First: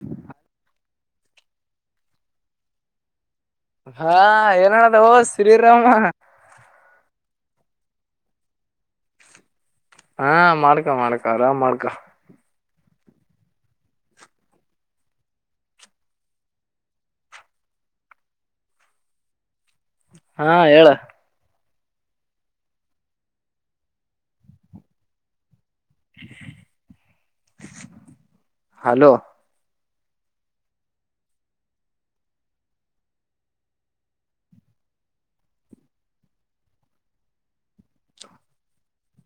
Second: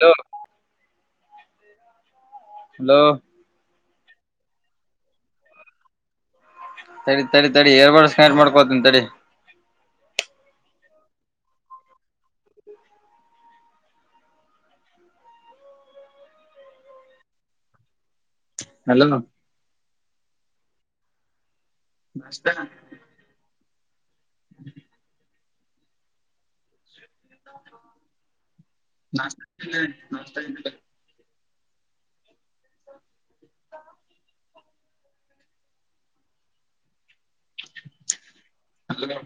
Low hello. ಹಾ ಏನ್ ನಡೆದದೋ ಶ್ರೀರಾಮ. ತಡಿ ತಡಿ ತಡಿ ಎರ್ ಬರ್ಡ್ಸ್ ಕನೆಕ್ಟ್ ಮಾಡ್ಕೋತನ ತಡಿ. ಹಾ ಮಾಡ್ಕ ಮಾಡ್ಕ ಆರಾಮ್ ಮಾಡ್ಕ. [unintelligible] ಹಾ ಹೇಳ. ನಾಷ್ಟ. [inaudible] ನಾ [unintelligible] ನಾಷ್ಟ ಹಲೋ ಅಲೋ [inaudible] [inaudible]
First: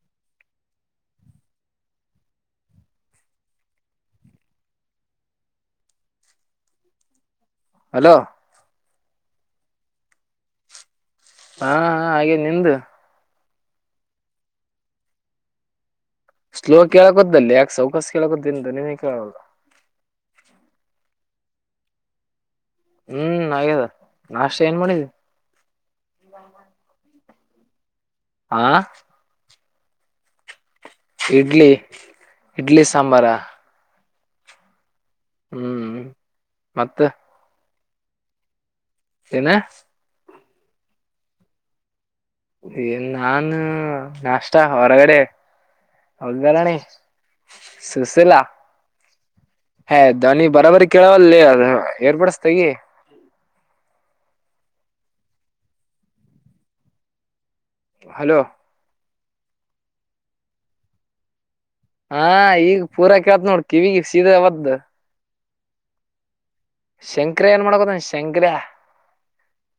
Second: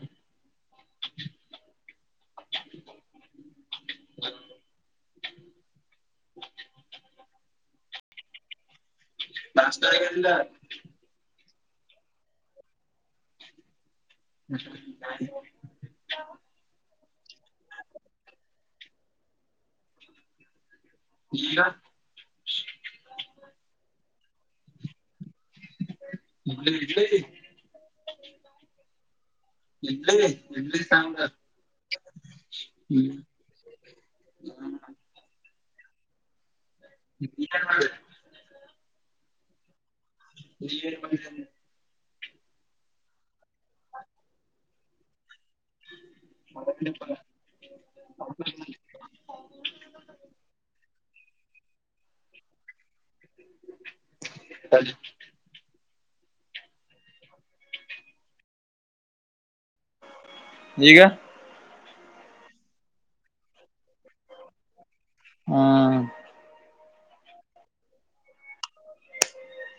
ಹಲೋ ನಾಷ್ಟ ಆಗದಿಲ್ಲ ಹಾ ಹಾ ಆಗ್ಯದ ನಿಂದ [inaudible] ಸ್ಲೋ ಕೇಳಕುತದ್ದಲ್ಲೆ ಯಾಕ ಸೌಕಸ ಕೇಳಕತದ್ದ ನಿಂದ ಧ್ವನಿನೆ ಕೇಳ ಒಲ್ಲದ ಈಗ ಹ್ಮ್ ಹಾಗ್ಯದ ನಾಷ್ಟ ಏನ್ ಮಾಡಿದಿ [inaudible] ಹಾ ಇಡ್ಲಿ ಇಡ್ಲಿ ಇಡ್ಲಿ ಇಡ್ಲಿ ಸಾಂಬಾರಾ ಹ್ಮ್ ಹ್ಮ್ ಮತ್ತ ಏನು ಮಾಡವಲೆ ಏನ [unintelligible] ಏನ್ ನಾನ ನಾಷ್ಟ ಹೊರಗಡೆ ಒಗ್ಗರಣಿ ಸುಶಲಾ ಹೇ ಧ್ವನಿ ಬರಾಬರಿ ಕೇಳವಲ್ಲದಲೆ ಅದು ಏರ್ಪಡಸತಗಿ ತಡಿ ಹಲೋ ಈಗ ಹಾ ಈಗ ಪೂರಾ ಕೇಳತ್ ನೋಡ್ ಕಿವಿಗ ಸೀದ ಒತದ ಹ್ಮ ಶೆಂಕರೆ ಏನ್ ಮಾಡಕುತನ ಶೆಂಕರೆ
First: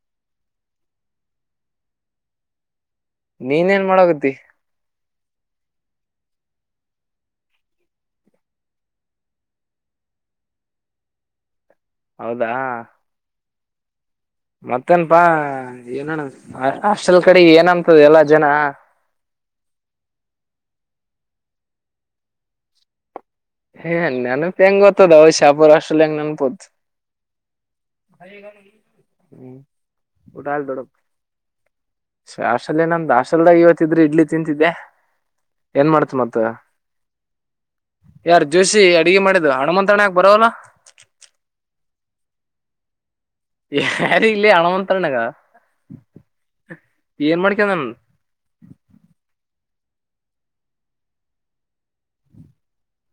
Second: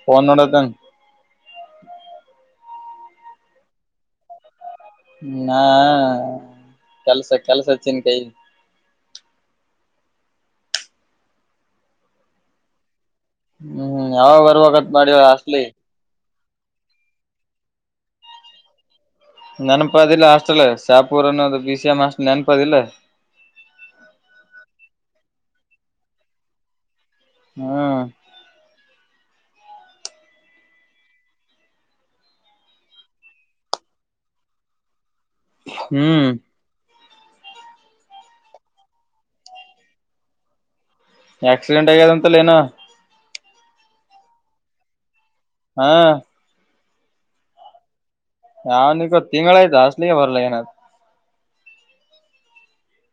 ಫೋನ್ ನೋಡತನ ನೀನ್ ಏನ್ ಮಾಡಗತಿ ನಾ ಕೆಲ್ಸ ಕೆಲಸ ಚಿಂತೈತಿ ಹೌದಾ ಹ್ಮ್ ಯಾವಗ ಬರಬೇಕಂತ ಮಾಡಿದ ಮತ್ತೇನ್ಪಾ ಹಾಸ್ಟೆಲಿಗ ಏನಣ ಹಾಸ್ಟೆಲ್ ಕಡಿಗ ಏನಂತದ ಎಲ್ಲ ಜನ ನೆನಪದಿಲ್ಲ ಹಾಸ್ಟೆಲ್ ಶಾಪುರ್ ಅನ್ನೋದು ಬಿ ಸಿ ಎಂ ಹಾಸ್ಟೆಲ್ ನೆನಪದಿಲ್ಲ ಹಾ ನೆನಪ ಎಂಗೂತದೊ ಶಾಪುರ ಹಾಸ್ಟಲ್ ಎಂಗ ನೆನಪುತದ ಹ್ಮ್ ಹ್ಮ್ ಊಟ ಆಲ್ಲಿ ದೊಡಪ್ಪ ಹಾಸ್ಟೆಲ್ ನಮ್ದು ಹಾಸಲ್ದಾಗ ಇವತ್ತ ಇದ್ರೆ ಇಡ್ಲಿ ತಿಂತಿದ್ದೆ ಏನ್ ಮಾಡ್ತಿ ಹ್ಮ್ ಮತ್ತ ಯಾರು ಜೋಶಿ ಅಡಗಿ ಮಾಡಿದ್ ಹನುಮಂತಣ ಯಾಕ ಬರವಲ್ಲ ಆಕ್ಸಿಡೆಂಟ್ ಆಗೆದಂತಲೇನ ಯಾರ ಇಲ್ಲಿ ಹಣಮಂತಣ್ಣಗ ಹಾ ಏನ್ ಮಾಡ್ಕಂದನ್ ಯಾವನಿಗ್ ಗೊತ್ತ ತಿಂಗಳಯತ ಹಾಸ್ಟೆಲಿಗೆ ಬರಲಾಗನ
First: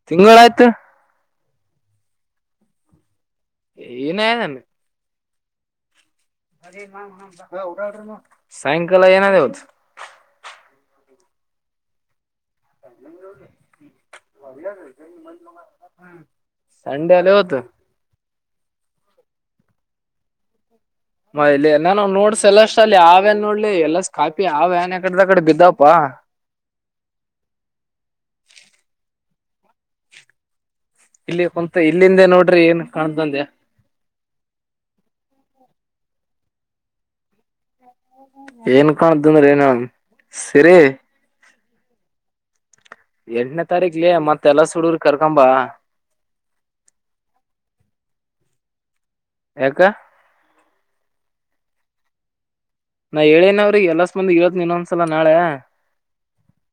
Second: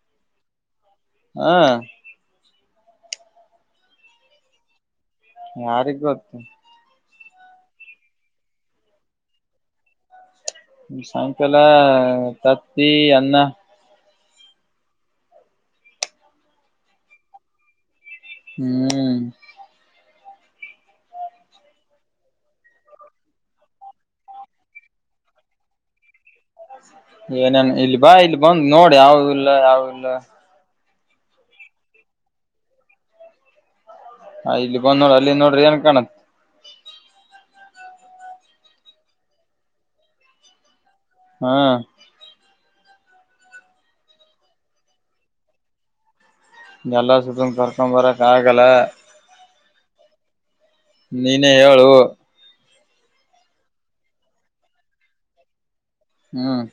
ತಿಂಗಳ ಆಯ್ತ ಹಾ ಏನಾಗದೇನ ಯಾರಿಗ್ ಗೊತ್ತು ಸಾಯಂಕಾಲ ಏನಿದೆ ಇವತ್ತು ಸಾಯಂಕಾಲ ತತ್ತಿ ಅನ್ನ ಸಂಡೇ ಅಲ್ಲ ಇವತ್ತು ಹ್ಮ್ ಮ ಇಲಿ ನಾನ ನೋಡ್ಸ್ ಎಲ್ಲ ಅಷ್ಟ ಅಲ್ಲಿ ಅವ್ಯನ್ ನೋಡ್ಲಿ ಎಲ್ಲಾ ಕಾಪಿ ಅವ್ಯಾನ್ ಯಕಡ ಕಡೆ ಬಿದ್ದಪ್ಪಾ ಹ ಏನೇನ್ ಇಲ್ಲಿ ಬಾ ಇಲ್ಲಿ ಬಂದ್ ನೋಡಿ ಯಾವ್ದ ಇಲ್ಲ ಯಾವವುಲ್ಲ ಇಲ್ಲಿ ಕುಂತ ಇಲ್ಲಿಂದೆ ನೋಡ್ರಿ ಏನ್ ಕಾಣ್ದಂದೆ ಹ ಇಲ್ಲಿ ಬಂದ ನೋಡ್ರ ಅಲ್ಲಿ ನೋಡ್ರಿ ಏನ್ ಕಾಣತ್ ಏನ್ ಕಾಣ್ದನ್್ರನ ಸಿರಿ ಹಾ ಎಂಟನೇ ತಾರೀಕ್ಲ ಮತ್ತ ಎಲ್ಲ ಹುಡುಗರ್ ಕರ್ಕಂಬ ಎಲ್ಲ ಸುತ್ತ್ ಕರ್ಕೊ್ ಬರಕ್ಕೆ ಆಗಲ್ಲ ಯಕ್ಕ ನೀನೇ ಹೇಳು ನಾ ಹೇಳೇನವ್ರಿ ಎಲ್ಲ ಸ್ ಬಂದ ಇತ್ ನೀನ್ೊಂದ್ಸಲ ನಾಳೆ ಹ್ಮ್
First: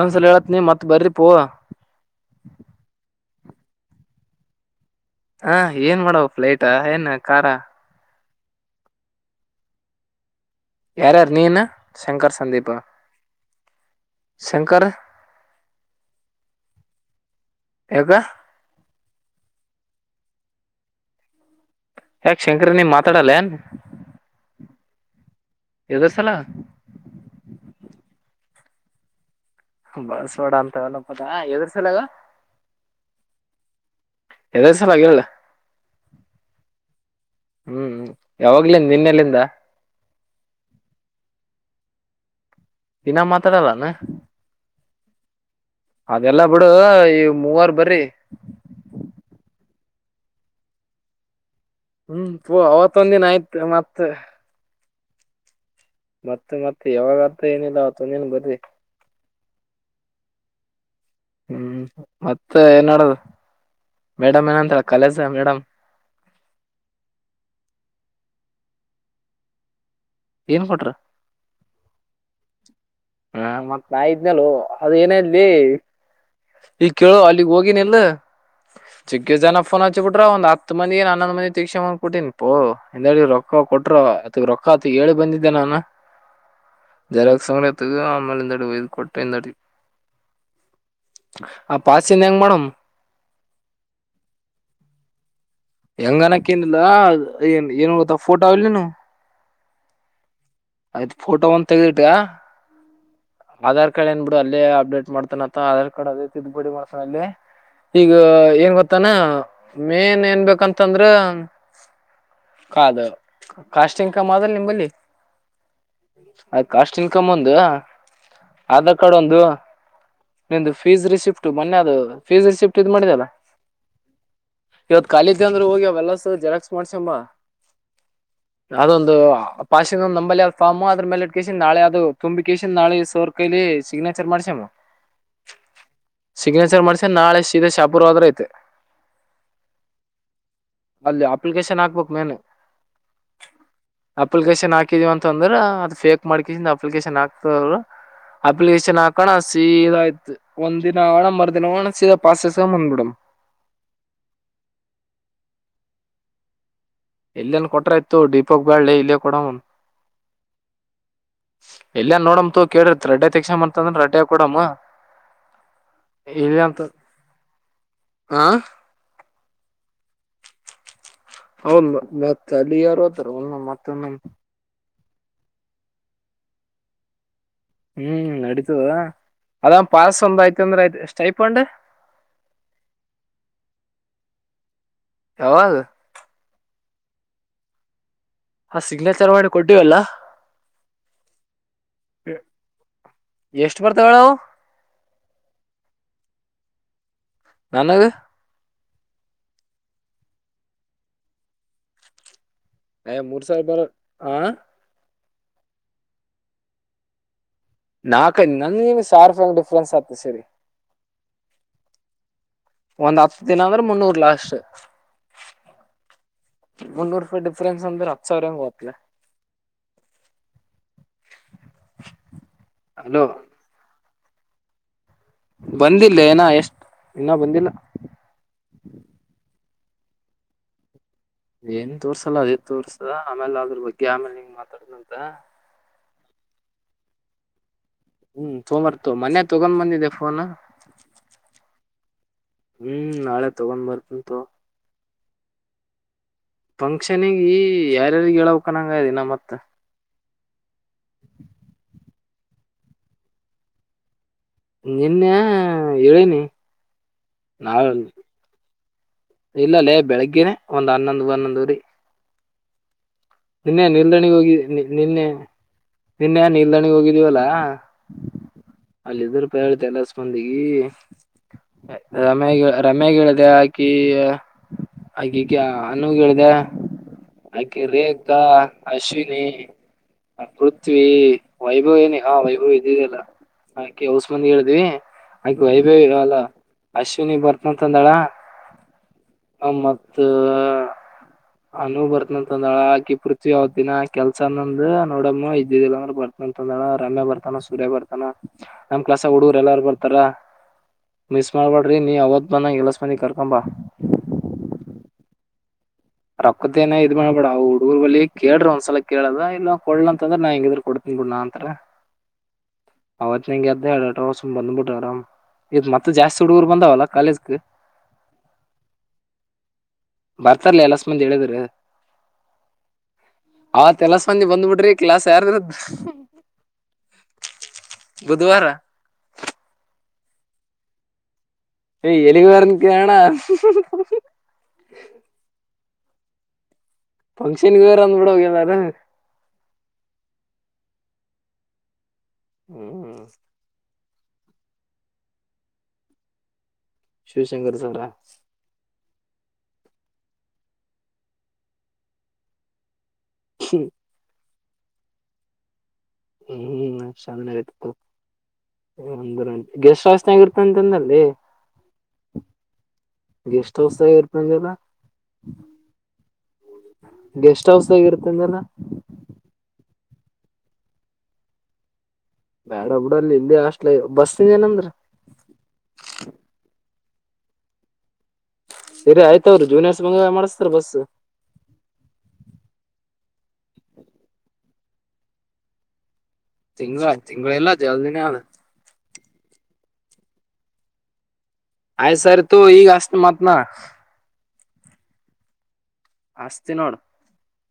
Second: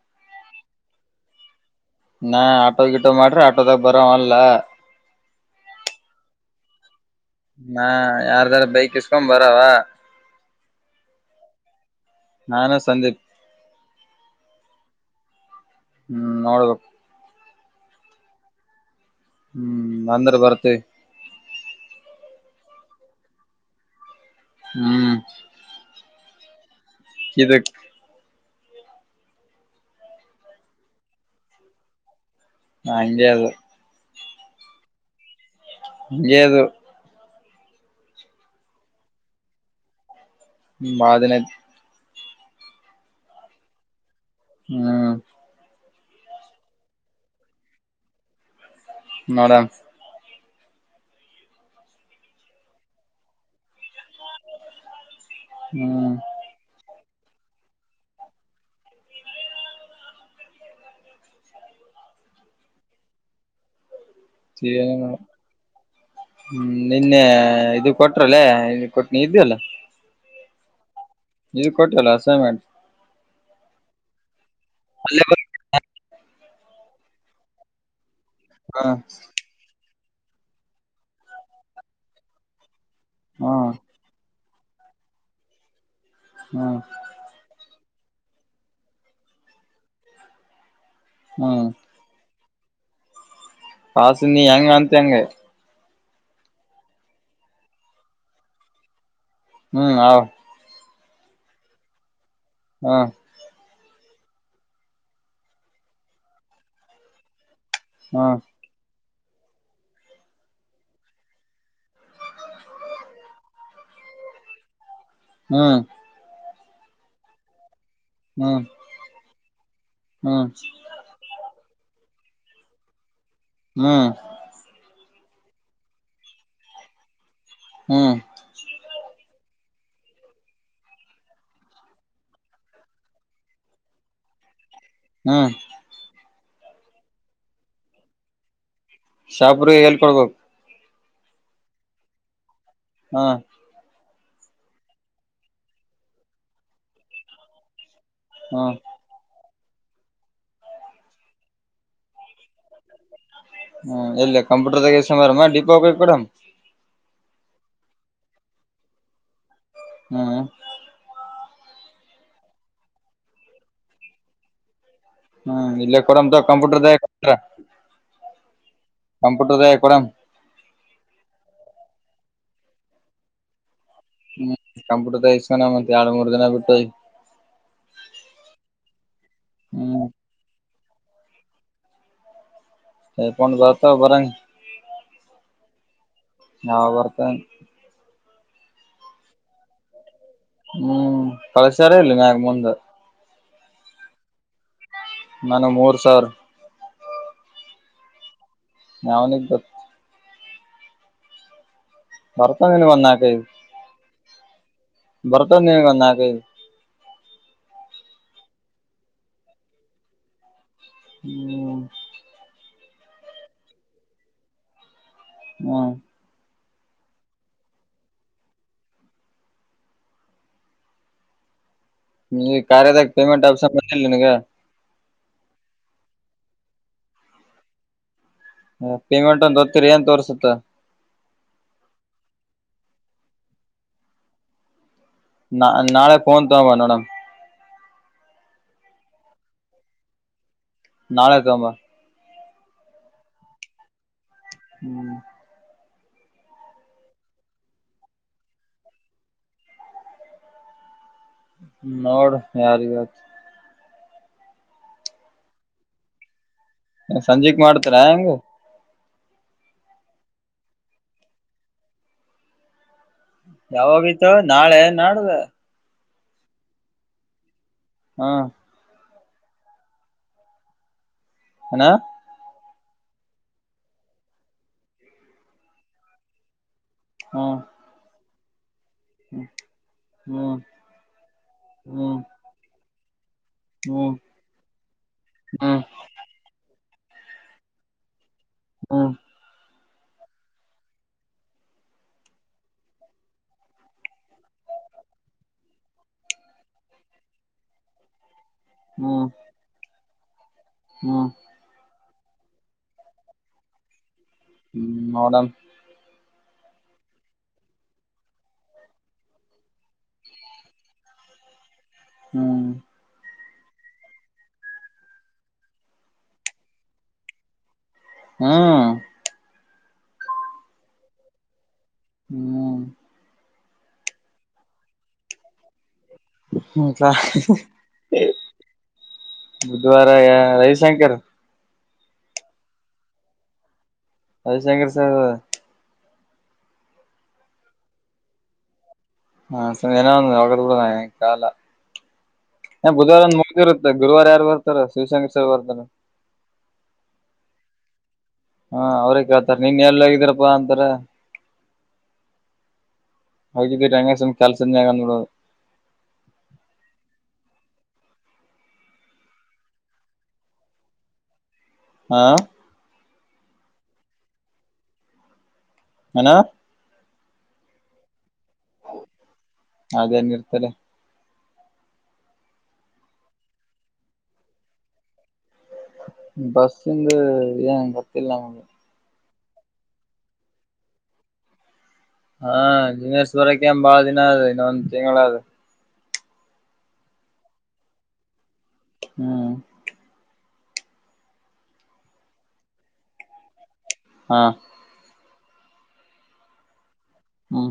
ಇೊಂದ್ಸಲ ಹೇಳತ್ ನೀ ಮತ್ ಬರ್ರಿ ಪೂ ಲ ಹಾ ಏನ್ ಮಾಡವ ಫ್ಲೈಟ್ ಏನ್ ಕಾರ ಹ ಯಾರ್ದಾರ ಬೈಕ್ ಇಸ್ಕೊಂಡ್ ಬರಾವ ಯಾರಾರ ನೀನು ಶಂಕರ್ ಸಂದೀಪ ನಾನು ಸಂದೀಪ್ ಶಂಕರ್ ಹ್ಮ್ ನೋಡ್ಬೇಕು ಯಾಕ ಹ್ಮ್ ಅಂದ್ರೆ ಬರ್ತ ಯಾಕ್ ಶಂಕ್ರನೇನೋ ಮಾತಾಡಲ್ವೇನೋ ಹ್ಮ್ ಯ್ದ ಸಲ ಇದು ಬಸವಾಡ ಅಂತನಪ್ಪದಾ ಎದ್ರ ಸಲಗ ನ ಅಜ ಅದು ಎದ್ರ ಸಲ್ವಾಗಿ ಏಳು ಏನಿಲ್ಲ ಹ್ಮ್ ಯಾವಾಗ್ಲಿಂದ ನಿನ್ನೆಲ್ಲಿಂದ ಬಾಳ ದಿನ ಆಯ್ತಿ ದಿನ ಮಾತಾಡಲೇನೋ ಹ್ಮ್ ಅದೆಲ್ಲಾ ಬಿಡು ಈ ಮೂವರ್ ಬರಿ ನೋಡ ಹ್ಮ್ ಪೂ ಅವತ್ತೊಂದ ದಿನ ಆಯ್ತ್ ಮತ್ತೆ ಹ್ಮ್ ಮತ್ತೆ ಮತ್ತೆ ಯಾವಾಗತ್ರ ಏನಿಲ್ಲ ಅವತ್ತುಂದೇನ್ ಬರ್ರಿ ಹ್ಮ್ ಮತ್ತೆ ಏನ್ಡದು ಹ್ಮ ನಿನ್ನೆ ಇದು ಕೊಟ್ರಲ್ಲೇ ನ ಕೊಟ್ನಿ ಇದ್ದ ಅಲ್ಲ ಏನ್ ಕೊಟ್ರ ನೀ ಕೊಟ್ಟಲ್ಲ ಅಸೈನ್ಮೆಂಟ್ ಹ ಮತ್ ನಾ ಇದ್ನಲ್ಲು ಅದ ಅಲ್ಲೇ ಏನಲ್ಲಿ ಈ ಕೇಳು ಅಲ್ಲಿಗ್ ಹೋಗಿನ ಇಲ್ಲ ಬರ್ ಚಿಗ್ಗ ಜನ ಫೋನ್ ಹಚ್ಚ್ ಬಿಟ್ರ ಒಂದು ಹತ್ತು ಮಂದಿ ಹನ್ನೊಂದ ಮಂದಿ ತೀಕ್ಷಣಂದ್ ಕೊಟ್ಟಿನ್ ಪೋ ಹಿಂದಿ ರೊಕ್ಕ ಹ್ಮ್ ಕೊಟ್ರ ರೊಕ್ಕ ಆತ ಹೇಳಿ ಬಂದಿದ್ದೆ ನಾನು ಹ್ಮ್ ಜೆರಾಕ್ಸ್ ಆಮಲೆ ಎಂದಡಿ ಕೊಟ್ಟ ಹ್ಮ್ ಆ ಪಾಸಿಂದ ಹೆಂಗ ಮಾಡಮ್ ಹ್ಮ್ ಪಾಸಿಂದು ನೀ ಹೆಂಗ ಅಂತಿಯ ಹಂಗೆ ಹೆಂಗನಕ್ಕ ಏನಿಲ್ಲ ಏನ್ ಏನುತ ಫೋಟೋ ಆಲಿನು ಹ್ಮ್ ಆ ಆಯ್ತ್ ಫೋಟೋ ಒಂದ ತೆಗೆದುಇಟ್ಟಕ ಹ್ಮ ಆಧಾರ್ ಕಾರ್ಡ್ ಏನ್ ಬಿಡು ಅಲ್ಲೇ ಅಪ್ಡೇಟ್ ಮಾಡ್ತಾನತ್ತ ಆಧಾರ್ ಅದೇ ತಿದ್ದ್ಬಿಡಿ ಮಾಡ್ಸನ ಅಲ್ಲಿ ಈಗ ಏನ್ ಗೊತ್ತಾನ ಮೇನ್ ಏನ್ಬೇಕಂತಂದ್ರ ಕದು ಕಾಸ್ಟ ಇಂಕಮ್ ಅದ ನಿಂಬಲ್ಲಿ ಹ್ಮ್ ಅ ಕಾಸ್ಟ್ ಇನ್ಕಮ್ ಒಂದು ಹ್ಮ್ ಹ್ಮ್ ಆಧಾರ್ ಕಾರ್ಡ್ ಒಂದು ಹ್ಮ್ ನಿಮ್ದ ಫೀಸ್ ರಿಸಿಫ್ಟ್ ಮೊನ್ನೆ ಅದು ಫೀಸ್ ರಿಸಿಫ್ಟ್ ಇದು ಮಾಡಿದಲ್ಲ ಹ್ಮ್ ಇವತ್ ಖಾಲಿಇದ್ದೆ ಅಂದ್ರರು ಹೋಗಿ ಅವೆಲ್ಲಸ ಜೆರಾಕ್ಸ್ ಮಾಡ್ಸಮ್ಮ ಹ್ಮ್ ಅದೊಂದು ಪಾಸಿದು ನಮ್ಮಲ್ಲ ಫಾರ್ಮು ಅದ್ರ ಮೇಲೆ ಇಟ್ಕಸ ನಾಳೆ ಅದು ತುಂಬಿಕಿಸ್ಕಡ್ ಸರ್ ಕೈಲಿ ಸಿಗ್ನೇಚರ್ ಮಾಡ್ಸ್ಯಮ್ ಹ್ಮ ಸಿಗ್ನೇಚರ್ ಮಾಡ್ಸ ನಾಳೆ ಸೀದಾ ಶಾಪುರ್ ಹೋದ್ರ ಐತೆ ಶಾಪುರ್ದಾಗ ಎಲ್ಲಿ ಕೊಡಬೇಕು ಅಲ್ಲಿ ಅಪ್ಲಿಕೇಶನ್ ಹಾಕಬೇಕು ಮೇಲೆ ಹಾ ಅಪ್ಲಿಕೇಶನ್ ಹಾಕಿದೀವ ಅಂತಂದ್ರ ಅದ್ ಫೇಕ್ ಮಾಡ್ಕಸ ಅಪ್ಲಿಕೇಶನ್ ಹಾಕ್ತರು ಹ್ಮ್ ಅಪ್ಲಿಕೇಶನ್ ಹಾಕಣ್ಣ ಸೀದಾ ಆಯ್ತು ಒಂದ್ ದಿನ ಅಣ್ಣ ಮರ್ ದಿನ ಹೋಗೋಣ ಸೀದಾ ಪಾಸಸ ಬಂದ್ ಬಿಡಮ್ ಹ್ಮ ಎಲ್ಲ ಕಂಪ್ಯೂಟರಾದ ಈಸ್ಕೊಂಡು ಬಾರಮ್ಮ ಡಿಪೋಗೆ ಹೋಗಿ ಬಾರಾಮ್ ಎಲ್ಲೇನ್ ಕೊಟ್ರೆ ಆಯ್ತು ಡಿಪೋಗೆ ಬ್ಯಾಡ್ಲೇ ಇಲ್ಲೇ ಕೊಡಮ್ ಹ್ಮ್ ಎಲ್ಲಾ ನೋಡಮಂತ ಕೇಳಿತ್ ರಡ್ಡ ತಕ್ಷ ಮಾಡಂತಂದ್ರ ರೆಡ್ಡ್ಯ ಕೊಡಮ್ಮ ಹ್ಮ್ ಇಲ್ಲ ಕೊಡಮ್ ಕಂಪ್ಯೂಟರ್ದಾಗ ಕೊಟ್ರ ಹಾ ಕಂಪ್ಯೂಟರ್ದ ಕೊಡಮ್ ಹೌದ್ ಮತ್ ಅಲ್ಲಿ ಯಾರ ಹೋತರ ಮತೊಮ್ಮೆ ಕಂಪುಟರ್ದಾಗ ಈಸ್ಕೊಂಡು ಒಂದು ಎರಡ್ ಮೂರ್ ದಿನ ಬಿಟ್ಟು ಹ್ಮ್ ನಡೀತದ ಅದ ಹ್ಮ್ ಪಾಸ್ ಒಂದ ಆಯ್ತ ಅಂದ್ರೆ ಆಯ್ತ ಸ್ಟಿಪೆಂಡ್ ಸ್ಟಿಪೆಂಡ್ ಬರ್ತಾವ ಬರಗ ಯಾವಾಗ ಹಾ ಬರ್ತೇನೆ ಹಾ ಸಿಗ್ನೇಚರ್ ಮಾಡಿ ಕೊಟ್ಟಿವಲ್ಲಾ ಹ್ಮ್ ಕಳಿಸರ್ ಇಲ್ಲಿ ನಾನ್ ಮುಂದೆ ಎಷ್ಟು ಬರ್ತಾವಳವು ನನಿಗೆ ಮೂರ್ ಸಾವಿರ ನನಗೆ ಯಾವನಿಗೆ ಗೊತ್ತು ಬರ್ತಾವ ನಿನಗೆ ಒಂದು ಏ ನಾಕು ಮೂರ್ ಐದು ಸಾವಿರ ಬರ ಆ ಬರ್ತವ್ ನಿನಗೆ ಒಂದು ನಾಕು ಐದು ನಾಕೈ ನನ್ಗೆನೆ ಸಾವ್ರಸಾವ್ರ ಡಿಫ್ರೆನ್ಸ್ ಆಗ್ತದ್ ಸರಿ ಹ್ಮು ಒಂದ್ ಹತ್ತು ದಿನ ಅಂದ್ರೆ ಮುನ್ನೂರ್ ಲಾಸ್ಟ್ ಹ್ಮು ಮುನ್ನೂರು ರೂಪಾಯಿ ಡಿಫ್ರೆನ್ಸ್ ಅಂದ್ರೆ ಹತ್ತು ಸಾವ್ರ ಒಗುತ್ಲೆ ನೀ ಕಾರ್ಯದಗ್ ಹಲೋ ಪೇಮೆಂಟ್ ಆದ್ರೆ ಸಂಬಂದಿಲ್ ನಿನಿಗೆ ಬಂದಿಲ್ಲ ಏನ ಎಷ್ಟ್ ಇನ್ನು ಬಂದಿಲ್ಲ ಪೇಮೆಂಟ್ ಒಂದ ಹೊತ್ತಿರಿ ಏನ್ ತೋರ್ಸುತ್ತೆ ಏನ್ ತೋರ್ಸಲ್ಲ ಅದೇ ತೋರ್ಸತದ ಆಮೇಲೆ ಅದ್ರ ಬಗ್ಗೆ ಆಮೇಲೆ ನಿಂಗ್ ಮಾತಾಡ್ [unintelligible] ನ ನಾಳೆ ಫೋನ್ ತಾಬ ನೋಡಣ ಹ್ಮ್ ತೋಮರ್ತ್ ತೊ ಮೊನ್ನೆ ತಗೊಂಡ್ ಬಂದಿದ್ದೆ ಫೋನ ನಾಳೆ ತಾಬ ಹ್ಮೂ ನಾಳೆ ತಗೊಂಡ್ ಬರ್ತಿನ್ ತೊ ಹ್ಮು ಫಂಕ್ಷನಿಗೀ ಯಾರ್ಯಾರಿಗೆ ಹೇಳವಕನಂಗಾಯತ್ ಮತ್ತ ನೋಡು ಯಾರಿಗೆ ಹೇಳ್ತಿ ನೆನ್ನೇ ಹೇಳಿನಿ ಸಂಜಿಕ್ ಮಾಡ್ತಿರಾ ಹೆಂಗೆ ಇಲ್ಲಲ್ಲೇ ಬೆಳಗ್ಗೆೇನೆ ಒಂದ್ ಹನ್ನೊಂದ್ ಹನ್ನೊಂದುವರಿ ನಿನ್ನೆ ಯಾವಾಗೈತ ನಿಲ್ದಣಿಹೋಗಿ ನಾಳೆ ನಿ ನಿನ್ನೆ ನಾಡ್ದ ನಿನ್ನೆ ನಿಲ್ದಣಿ ಹೋಗಿದ್ದಿವಲ್ಲಾ ಹಾ ಅಲ್ಲಿ ಇದ್ರುಪ ಜನಾಸ್ ಮಂದಿ ಏನ ಐ ರಮ್ಯಗೆ ಹೇಳ್ ರಮ್ಮಗೇಳ್ದೆ ಆಕಿ ಆಗಿಕಿ ಅನ್ನುಗೇಳ್ದೆ ಹ್ಮ್ ಆಕಿ ರೇಕ್ಕಾ ಅಶ್ವಿನಿ ಹ್ಮ್ ಆಪೃುಥ್ವಿ ವೈಭವಿನಿ ಹಾ ಹ್ಮ್ ವೈಭವ್ ಇದಿದಿಯಲ್ಲ ಆಕಿ ಓಸ್ ಮಂದಿ ಹೇಳ್ದಿ ಆಕಿ ಹ್ಮ್ ಹ್ಮ್ ವೈಭವಿಗ ಅಲ್ಲ ಅಶ್ವಿನಿ ಬರ್ತನಂತ್ ಅಂದಳ ಹ್ಮು ಹಮತ್ತೂ ಅನು ಬರ್ತನಂತಂದಾಳ ಆಕಿ ಪೃಥ್ವಿ ಅವತ್ ದಿನಾ ಕೆಲ್ಸ ನಂದು ನೋಡಮ್ಮ ಇದ್ದಿದಿಲ್ಲ ಅಂದ್ರೆ ಬರ್ತನ ಅಂತಂದ್ದಳ ರಮ್ಯಾ ಬರ್ತನ ಸೂರ್ಯ ಬರ್ತನ ನಮ್ ಹ್ಮ್ ಕ್ಲಾಸ್ಸಗೆ ಹುಡುಗರು ಎಲ್ಲಾರಿಗು ಒಂತರ ಹ್ಮ್ ಮಿಸ್ ಮಾಡಬಾರ್ದ್ ರೀ ನೀ ಅವತ್ ಬಂದಂಗೆ ಎಲಸ ಮಂದಿ ಕರ್ಕೊಂಡ್ಬಾ ಹ್ಮು ನೋಡಣ ರೊಕ್ಕೊದೇನ್ ಇದ್ ಮಾಡ್ಬೇಡ ಅವು ಹುಡುಗರ್ ಬಲ್ಲಿ ಕೇಳ್ರು ಒಂದ್ಸಲ ಕೇಳೋದ ಇಲ್ಲ ಕೊಡ್ಲಿಲ್ಲ ಅಂದ್ರ ನಾ ಹೆಂಗಿದ್ರು ಕೊಡ್ತಿನಿ ಗುಣ್ಂತರ ಹ್ಮು ಅವತ್ ನಿಂಗೆದ್ದೆ ನೆಟ್ವಗ್ ಸುಮ್ ಬಂದ್ಬಿಟಾಣೌ ಇಗ ಮತ್ತೆ ಜಾಸ್ತಿ ಹುಡುಗರು ಬಂದಾವಲ್ಲಾ ಕಾಲೇಜ್ಗಿ ಹ್ಮು ಬರ್ತಾರೆಲ್ರ ಎಲ್ಲಾ ಸ್ ಮಂದಿ ಹೇಳಿದ್ರೆ ಹ್ಮು ಅವತೆಲ್ಲಸ್ ಮಂದಿ ಬಂದ್ಬಿಡ್ರಿ ಕ್ಲಾಸ್ ಯಾರರಿದ್ ಹ್ಮು [unintelligible] ಬುಧವಾರ ಬುಧವ ಎರವಿಶಂಕರ್ ಏಯ್ ಎಲಿವರ್ನಕೆಳಣ ರವಿಶಂಕರ್ ಸರ್ ಫಂಕ್ಷನ್ ವೇರ್ ಅಂದ್ ಬಿಡೊಗೆದ್ ಬಿಡು ಅದು ಹ ಸರಿ ಏನೊಒಂದ್ ನಡ್ದದ ಕಾಲ ಹ್ಮಂ ಹ್ಮ್ ಬುಧವಾರ ಒಂದ್ ಮುಗ್ ಮತ್ ಗುರುವಾರ ಯಾರು ಬರ್ತಾರೆ ಶಿವಶಂಕರ ಸರ್ ಬರ್ತಾರೆ ಶಿವಶಂಕರ್ ಸರ್ರ ಹಾ ಅವ್ರೇ ಕೇಳ್ತಾರ ನೀನ್ ಎಲ್ಲಗಿದ್ದರಪ್ಪಾ ಅಂತಾರ [unintelligible] ಸುಮ್ನೆ ಕೆಲ್ಸದ್ಮೇಲೆ ಅಂದ್ಬಿಡೋದು ಹ್ಮ್ ಹ್ಮ್ [unintelligible] ಗೆಸ್ಟ್ ಹಸ್ ಆಗಿರ್ತ ಅಂತಂದಲ್ಲಿ ಹಾ ಗೆಸ್ಟ್ ಹೌಸ್ ಆಗ ಇರ್ತಂಗಲ್ಲ ಏನಾ ಗೆಸ್ಟ್ ಹೌಸ್ ಆದಾಗ ಇರ್ತಿದಲ್ಲ ಅದೇ ನೀರ್ತಲ್ಲ ಬೇಡ ಬಿಡಲ್ಲಿ ಇಲ್ಲೇ ಹಾಸ್ಟೇಲ್ ಬಸ್ಸಿಂದ ಏನಂದ್ರ ಬಸ್ಸಿಂದ ಏನ್ ಗೊತ್ತಿಲ್ಲ ನಂಗೆ ಸರಿ ಆಯ್ತ ಅವರು ಜೂನಿಯರ್ಸ್ ಬಂಗ ಮಾಡಿಸತಾರ ಬಸ್ ಹಾ ಜೂನಿಯರ್ಸ್ ಬರಕ್ಕೆ ಬಾಳ ದಿನ ಅದ ಇನ್ನೊಂದ್ ತಿಂಗಳ ಅದು ತಿಂಗಳ ತಿಂಗಳು ಇಲ್ಲ ಜಲ್ದಿನೇ ಆದ ಹ್ಮ್ ಆಯ್ತು ಸರಿ ತಗೋ ಈಗ ಹಚ್ಚೇತೀನಿ ಮತ್ತ್ ನಾ ಹಾ ಹಚ್ಚೇತೀನಿ ನೋಡು ಹ್ಮ್